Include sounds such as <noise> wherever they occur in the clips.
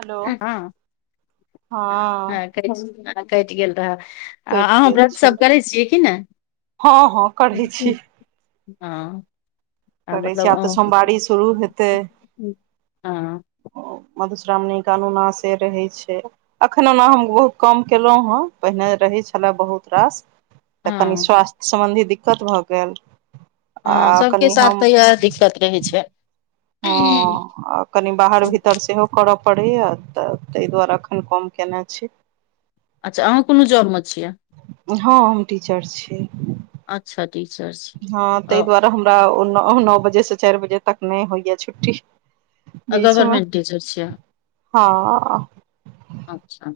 hello हँ हँ कटि गेल रह आ कटि अहाँ गेल व्रत सब छलै करै छियै कि नहि हँ हँ करै छी हँ आ करै छी मतलब आब तऽ अहाँ- सोमवारी शुरू हेतै हँ मधुश्रावणी क अनुनाशे रहै छै एखन ओना हम बहुत कम केलहुँ हेँ पहिने रहै छलए बहुत रास तऽ कनि हँ स्वास्थ्य सम्बन्धी दिक्कत भऽ गेल आ हँ सभके कनि साथ हम तऽ इएह दिक्कत रहै छै हँ आ कनि बाहर भीतर सेहो करऽ पड़ैय तऽ ताहि दुआरे एखन कम केने छी अच्छा अहाँ कोनो जॉबमे छियै हँ हम टीचर छियै अच्छा टीचर छियै ताहि ओ दुआरे हमरा नओ बजे से चारि बजे तक नहि होइया छुट्टी बीचमे गवर्मेंट टीचर छियै हँ अच्छा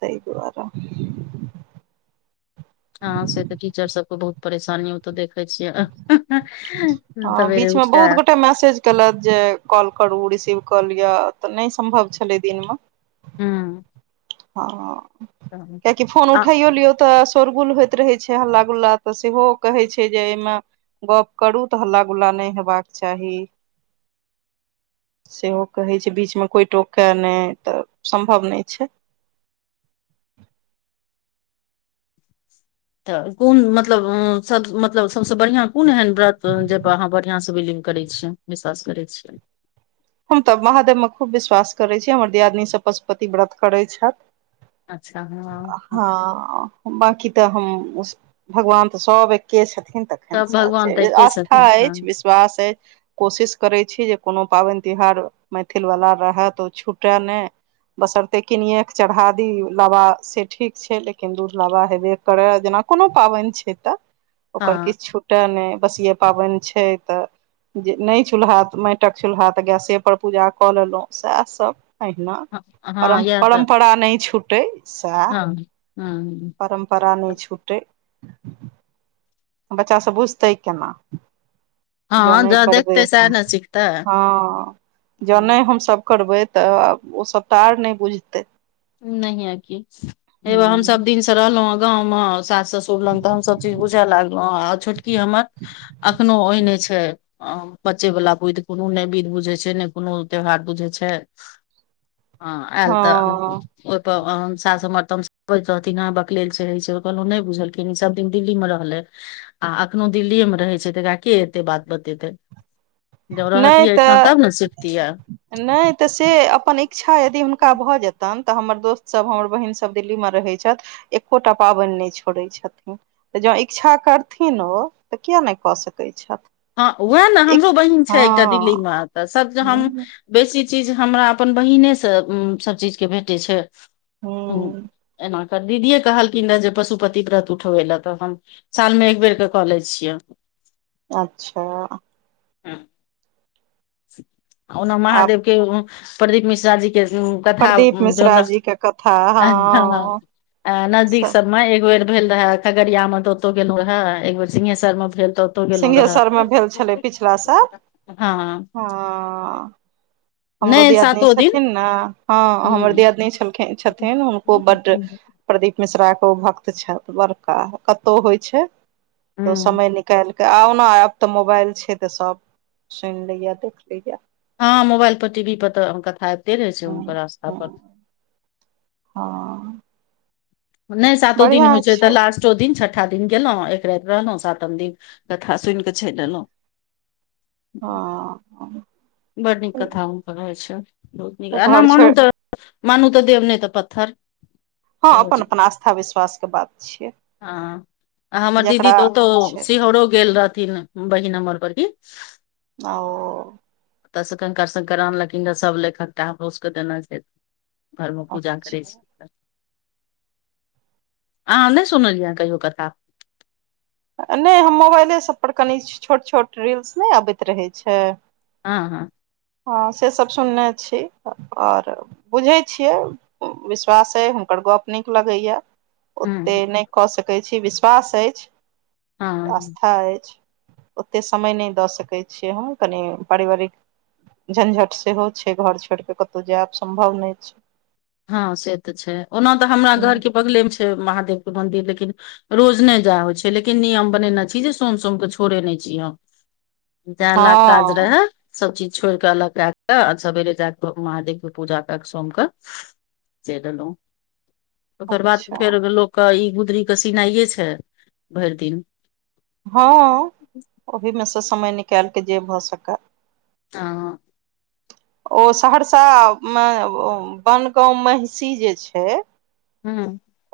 तै दुआरे हँ से तऽ टिचर सबके बहुत परेशानी ओ तऽ देखै छियै हँ सवेरे बीच मे उठि बहुत कऽ गोटाे मैसेज कलत जे कॉल करू रिसीव कऽ लिअ तऽ नहि सम्भव छलै दिनमे हँ हँ कियकि फोन आ उठाइयो लियो तऽ सोरगुल होेइत रहै छै हल्ला गुल्ला तऽ सेहो कहै छै जे एहिमे गप्प करू तऽ हल्ला गुल्ला नहि हेबाक चाही सेहो कहै छै बीच मे कोइ टोके नहि तऽ सम्भव नहि छै <inaudible> तऽ कोन मतलब मतलब सभसँ बढ़ियाँ कोन एहन व्रत जाहिपर अहाँ बढ़ियाँसँ विलिभ करैत छियै विश्वास करै छियै हम तऽ महादेवमे खूब विश्वास करैत छी हमर दियादनीसँ पशुपति व्रत करैत छथि अच्छा हँ हँ बकी तऽ हम भगवान तऽ सब एके छथिन सब भगवान तऽ एके आस्था छथिन हँ अछि विश्वास अछि कोशिश करैत छी जे कोनो पाबनि तिहार मैथिल वाला रह त ओ छुटए नहि बसरते किनिये के चढ़ा दी लाबा से ठीक छै लेकिन दूध लाबा हेवे के कर जेना कोनो पाबैन छै तऽ ओकर हँ किछु नहि बसिये पाबैन छै तऽ जे नहि चूल्हा माटिक चूल्हा तऽ गैसे पर पूजा कऽ लेलहुँं सएह सब अहिना हँ हँ, परम इएह तऽ परम्परा नहि छुटै सएह हँ हँ परम परा नहि छूटै ब्चा से बुस्तै केना हँ जनै ज करबै देखतै ह सएह ने सिखतै हँ हँ, जनै हमसभ करबै तऽ ओ सभ त आच नहि बुझतै नय हे की एगो हम सब दिन तो रहलहुँ गाँंव मे सास ससुर लग तऽ हम सभ चीज बुझए लागलहु आ छोटकी हमर एखनोहु ओहि नहि छै आ बच्चेवला विध कोनो नहि बिध बुझै छै नहि कोनो त्योहार बुझै छै ह एल तऽ हँ ओहिप साास हमर तमसबैत रहथिन आहा बकलेल चे छै कहल नहि बुझल सब दिन दिल्ली मे रहलै आ एखनो दिल्लीए मे रहै छै तऽकरा के एते बात बतेतै जब नहि रहतियै एहिठाम तऽ तब ने सिखतियै नहि तऽ से अपन इच्छा यदि हुनका भऽ जेतनि तऽ हमर दोस्त सब हमर बहिन सब दिल्ली मे रहै छथि एकोटा पाबैन नहि छोड़ै छथिन तऽ जँ इच्छा करथिन ओ तऽ किए नहि कऽ सकैत छथि हँ वएह ने हमरो बहिन छै एकटा दिल्ली हँ मे तऽ सब हम बेसी चीज हमरा अपन बहिने से सब चीज के भेटे छै ह <unintelligible> दीदिए कहलखिन ने जे पशुपत प्रत उठबै लए तऽ हम सालमे एक बेर के कऽ ले छियै अच्छा <inaudible> ओना आब महादेव के प्रदीप मिश्रा जी के तथा प्रदीप ज मिश्रा जी के कथा हँ नजदीक सब <unintelligible> एक बेर भेल रहे खगड़िया मे तऽ ओतो गेलहु रहे एक बेेर सिंहेशसर में भेल त त गलो रहा सिंहेश्वर मे भेल छलै पिछला साल हँ हँ हमरो नहि दियादिन सातो दिन छथिन ने हँ हमर हूँ दियादनीखिन छथिन हुनको बड्ड प्रदीप मिश्रा के ओ भक्त छथि बड़का कतौ होइ छै तऽ ओ हूँ समय निकाल आउना आब तऽ मोबाइल छै तऽ सब सुनि लैय देख लैए हँ मोबाइल पर टी वी पर तऽ कथा आबिते रहे छै हँ हुनकर आस्था पर हँ हँ नहि सातो दिन होइ छै त लास्ट चो दिन छठा दिन गेलो एक राति रहलहुँ सातम दिन कथा सुनि कऽ चलि एलहुँ हँ बड नीक कथा भूनकर रहै छै बहुत नीक आना घर मनू छोड़ तऽ मनू तऽ देव ने तऽ पत्थर हँ सेहो अपन अपन छै आस्था विश्वास के बात छियै हँ आ हमर दीदी जकरा ओतो छै सिहरो गेल रहथिन बहिन हमर बरकी आ ओ तऽ कं शकर आनलखिन रहऽ सब लेखक टा हमरोसके देना छै घर मे <inaudible> पूजा करै अच्छा छी आहाँ नै अच्छा सुनलियै कहि कथा नै हम मोबाइले सब पर कनि छोट छोट रील्स नहि अबैत रहै छै हँ हँ हँ से सब सुनने छी आओर बुझैत छियै विश्वास अए हुनकर गप्प नीक लगैए हूँ ओतेक नै कऽ सकैत छी विश्वास अछि हँ आस्था अछि <inaudible> ओतेक समय नहि दऽ सकैत छियै हम कनि पारिवारिक झंझट सेहो छै घर छोड़ केँ कतै जायब सम्भव नहि छै हँ से तऽ छै ओना तऽ हमरा घर केँ बगलेमे छै महादेव केँ मन्दिर लेकिन रोज नहि जा होइ छै लेकिन नियम बनेने छी जे सोम सोम के छोड़े नहि छी हम ज लाग काज हँ रहै सब चीज छोड़ कऽ अलग कै कऽ आ सबेरे जा कऽ महादेव केँ पूजा कै कऽ सोम कऽ <inaudible> चैल अलौ <inaudible> ओकर बाद अच्छा फेर गेलों केँ इ गुदरी केँ सीनाए छै भैर दिन हँ <inaudible> ओहिमे सँ समय निकालइ कऽ जे भऽ सकए <unintelligible> ओ सहरसा मऽ वनगाँव महिषी जे छै हू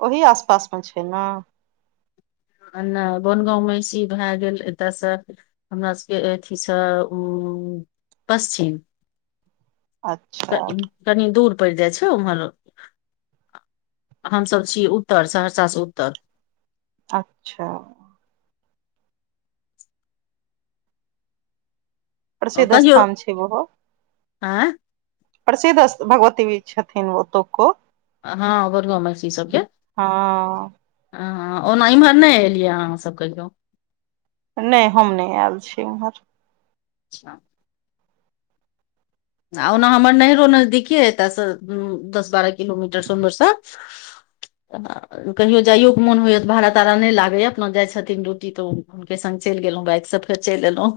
ओहि आसपास मऽ छै न आ नहि बनगाँव महिषी भै गेल एतयसँ हमरा सब केँ अथीसँ उ पश्चिम <inaudible> अच्छा कनि दूर पड़ि जाइ छै उम्हर हमसभ छी उत्तर सहरसा सँ उत्तर अच्छ प्रसिद्ध कहियौ स्थान छै ओहो आँय <inaudible> प्रसिद्ध भगवती छथिन ओतुको हँ वनगाँव महिषी सभकें हँ ह ओना इम्हर नहि एलिए अहाँसभ कहियौ नै हम नहि ऐल छी उम्हर अच्छ आ ओना हमर नैहरो नजदीकी एतय सऽ दस बारह किलोमीटर सोनवर्षा <inaudible> कहियो जाइयो के मोन होइएा तऽ भाड़ा ताड़ा नहि लागैए अपना जाइ छथिन ड्यूटी तऽ हुनकेँ संग चैल गेलहुँ बाइकसँ फेर चैल एलहुँ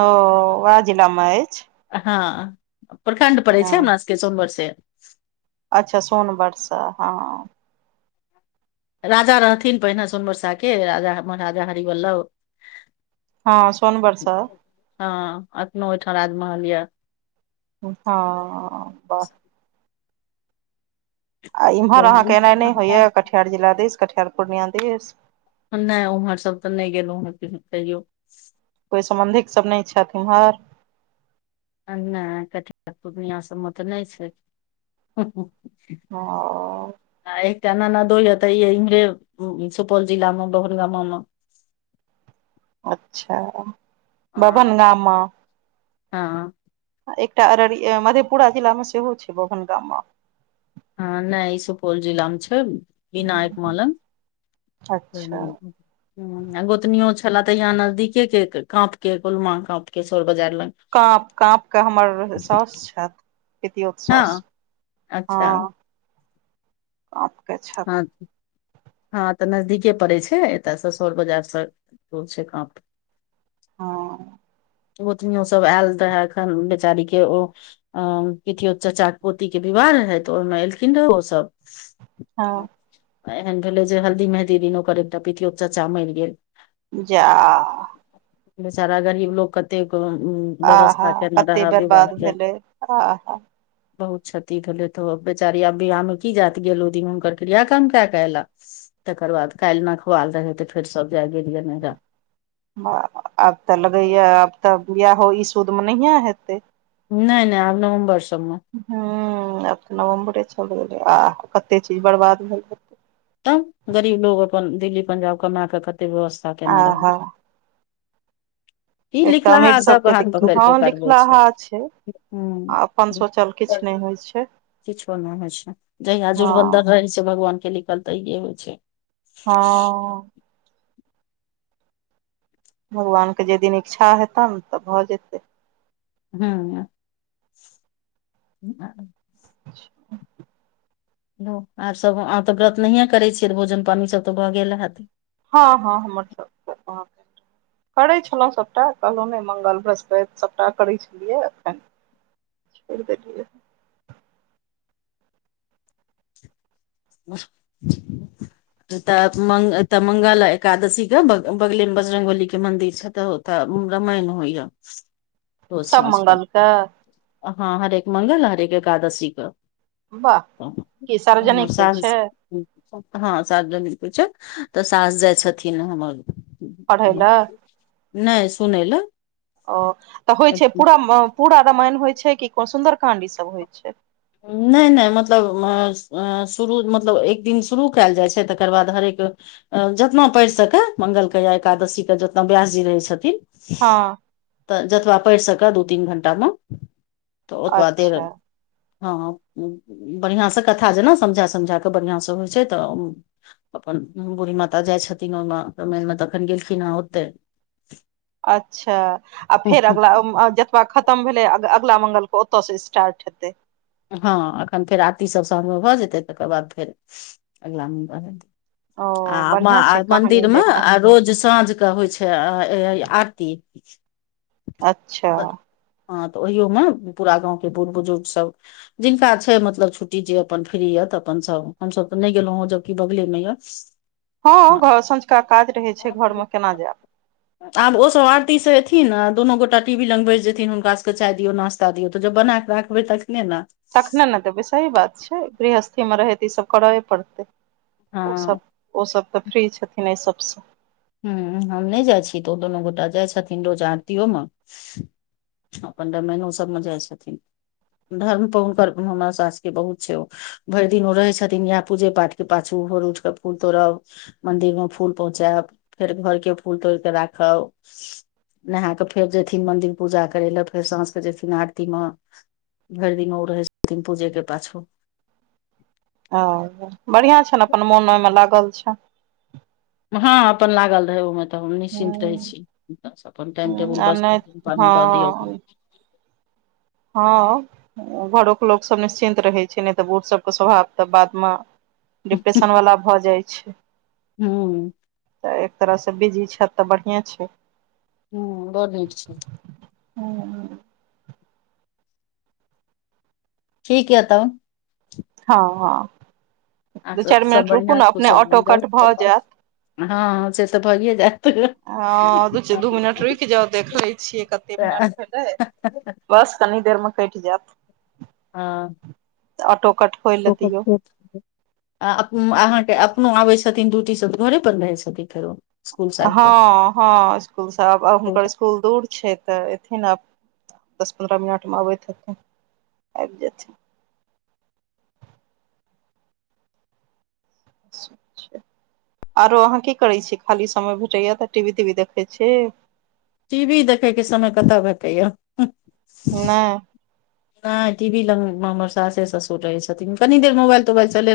ओ वैह जिला मऽ अछि हँ प्रखण्ड पड़ैत छै हमर सभ केँ सोनवर्षे अच्छ सोनबरसा हँ राजा रहथिन पहिने सोनबरसा के राजा महाराजा हरिवल्लभ हँ सोनबरसा हँ एखनो ओहिठाम राजमहल यऽ हँ बाह आ इम्हर अहाँकेँ एनाइ नहि होइए कटिहार जिला दिस कटिहार पूर्णिया दिस नहि ओम्हर सब तऽ नहि गेलहुँ हँ कैयो कोइ सम्बन्धिक सब नहि छथि एम्हर नहि क पूर्णिया सभमे तऽ नहि छै ओ आ एकटा नाना दो य त य इम्हरे सुपौल जिला मे बहन गामा मे अच्छा हँ बभन गामा हँ एकटा अरर मधेपुरा जिला मे सेहो छै बभन गामा हँ नहि ई सुपौल जिलामे छै विनायक मे मलन अच्छा हूंम्म गोतनी छले तऽ यहा नजदीके के काँप के गुलमा काँप के सोर बाजार लग काँप काँप के हमर सउस छथि पिटोअत सौस हँ अच्छा हँ अ कह छै हँ तऽ नजदीके पड़े छै एतय स सौर बाजारसँ छै कप हँ ओतनियो सब आयल रहय एखन बेचारी के ओ अ को चचा पोती के विवाह रहै तऽ ओहिमे एलखिन रहे ओसभ हँ एहन भेलै जे हल्दी मेहदी दिन ओकर एकटा पितियोत चाचा मरि गेल जा सारा गरीब लोक एतेक आहा व्यवस्था केना कते रहै विवाह बर्बाद के भेलै आहा बहुत क्षति भेलै तऽ बेचारी आब बियाह मे की जात गेल ओ दिनमे हुनकर क्रिया काम कऽ कऽ एलक तकर बाद काल्हि नखवाल रहै तऽ फेर सभ जाय गेलियै नहिरा आब तऽ लगैये आब तऽ बिआहो ई सुदमे नहिए हेतै नहि नहि आब नवम्बर सबमे हूँ आब तऽ नवम्बरे चलि गेलै आ कतेक चीज बर्बाद भेलै तब गरीब लोग अपन दिल्ली पंजाब कमा कऽ कते व्यवस्था केने रहबै आहा ई एकटा अमीर लिखलाहा सब सबके दिक्कत हँ लिखलाहा छै हूंम्म आ अपन सोचल किछु नहि होइत छै किछो नहि होइ छै जहिया जुरबन्दर हँ रहै छै भगवानके लिखल तहियए होइ छै हँ भगवानके जै दिन इच्छा हेतनि तऽ भऽ जेतै हूंम्म हँ अच्छा <inaudible> आर सभ आब तऽ व्रत नहियए करैत छियै तऽ भोजन पानि सभ तऽ भऽ गेल रहत हँ हँ हमर सब भऽ गेल करै छलहुँ सभटा कहलहुँ नहि मङ्गल बृहस्पति सभटा करै छलियै एखन छोड़ि देलियै <inaudible> तऽ मं तऽ मंगल एकादशी के बगले मे बजरंगबली के मंदिर छै तऽ तऽ रामायण होइय रोज सब साँस कऽ मंगलके हँ हरेक मंगल हरेक एकादशी कऽ वाह त <inaudible> की सार्वजनिक होइ छै हँ सार्वजनिक होइ छै तऽ सास जाइ छथिन हमर पढ़य लए नहि सुनै लए ओ तऽ होइ छै पूरा पूरा रामायण होइ छै कि को सुन्दर काण्ड ईसभ होइ छै नहि नहि मतलब शुरू मतलब एक दिन शुरू कयल जाइ छै तकर बाद हरेक जतना पैरह सके मंगल के या एकादशी के जतना व्यास जी रहै छथिन हँ तऽ जतबा पढ़ि सकए दू तीन घंटामे तऽ ओतबा देर अच्छा हँ बढ़िआँसँ कथा जेना समझा समझा कऽ बढ़िआँसँ होइ छै तऽ अपन बूढ़ी माता जाइ छथिन ओहिमे क मनमे तखन गेलखिन हेँ ओते अच्छा आ फेर अगला खतम भेलै अगला मंगल के ओतय से स्टार्ट हेतै हँ एखन फेर आरती सब साँझमे भऽ जेतै तकर बाद फेर अगिला मंगल ओ बढ़ियां आ छै कहानी मदिर मे जकाँ आ रोज साँझ के होइ छै आरती <unintelligible> अच्छा ह तऽ ओहियो में पूरा गाँंव के बुढ़ बुजुर्ग सब जिनका छै मतलब छुट्टी जे अपन फ्री य तऽ अपन सब हमसभ तऽ नहि गेलो हें जबकि बगले मे ये <inaudible> हँ घ सँझुका काज रहैत छै घरमे केना जायब आब ओसभ आरती से एथिन दुनू गोटा टी वी लग बैस जेथिन हुनकाके चाय दियौ नास्ता शादी हो तऽ जो बना कऽ राखबै तखने ने तखने ने देबै सही बात छै गृहस्थीमे रहै तऽ ईसभ करबे पड़तै हँ ओसभ ओ सब तऽ फ्री छथिन एहि सबसँ ह हम नहि जाइ छी तऽ दुनू गोटा जाइ छथिन रोज आरतीयो मे अपन रामायण ओ सबमे जाइ छथिन धर्म पर हुनकर हमरा सासके बहुत छै ओ भरि दिन ओ रहै छथिन यह पूजे पाठ के पाछू भर उठ कऽ फूल तोड़ब मंदिर मे फूल पहुँचायब फेर घर के फूल तोड़ केे राखब नहा कऽ फेर जयथिन मन्दिर पूजा करय लए फेर साँझके जयथिन आरती मे भरि दिन ओ रहै छथिन पूजे के पाछु ओ बढ़िआँ छनि अपन मोन ओहिमे लागल छनि हँ अपन लागल रहै ओमे तऽ हम निश्चिन्त रहै छी ब अपन टाइम टेबुल ह आ बस नहि पानि दऽ दियौ हँ हँ घरो के लोक सब निश्चिन्त रहै छै नहि तऽ बूढ़ सबके स्वभाव तऽ बादमे डिप्रेशन वालला भऽ जाइ छै हँ तऽ एक तरह से बिजी छै तऽ बढ़िए छै हू बर नीक छै ह <unintelligible> ठीक य तब हँ हँ आ दू सब चैर सब मिनट रुकू बढ़िआँ ने अपने कुशल ऑटो कट भऽ मंगल जायत हँ से तऽ भैए जात ह दू मिनट रुकि जाउ देख लै छियै कते मिनट भेलै बस कनी देर मे कटि जायत हँ त ऑटो कट खोलि ले दियौ <unintelligible> <inaudible> आ अहाँके अपनो आबै छथिन ड्यूटी सभ घरे पर रहै छथिन फेरो स्कुल साइड पर हँ हँ इसकुलसँ आब हुनकर इसकुल दूर छै तऽ एथिन आब दस पन्द्रह मिनट मे अबैत हेथिन आबि जाथिन आरो अहाँ की करै छी खाली समय भेटैया तऽ टी वी ती वी देखै छी टी भी देखेके समय कत भ या नहि नहि टी वी लग मे हमसासे ससुर रहे छथिन कनी देर मोबाइल तोबाइल चल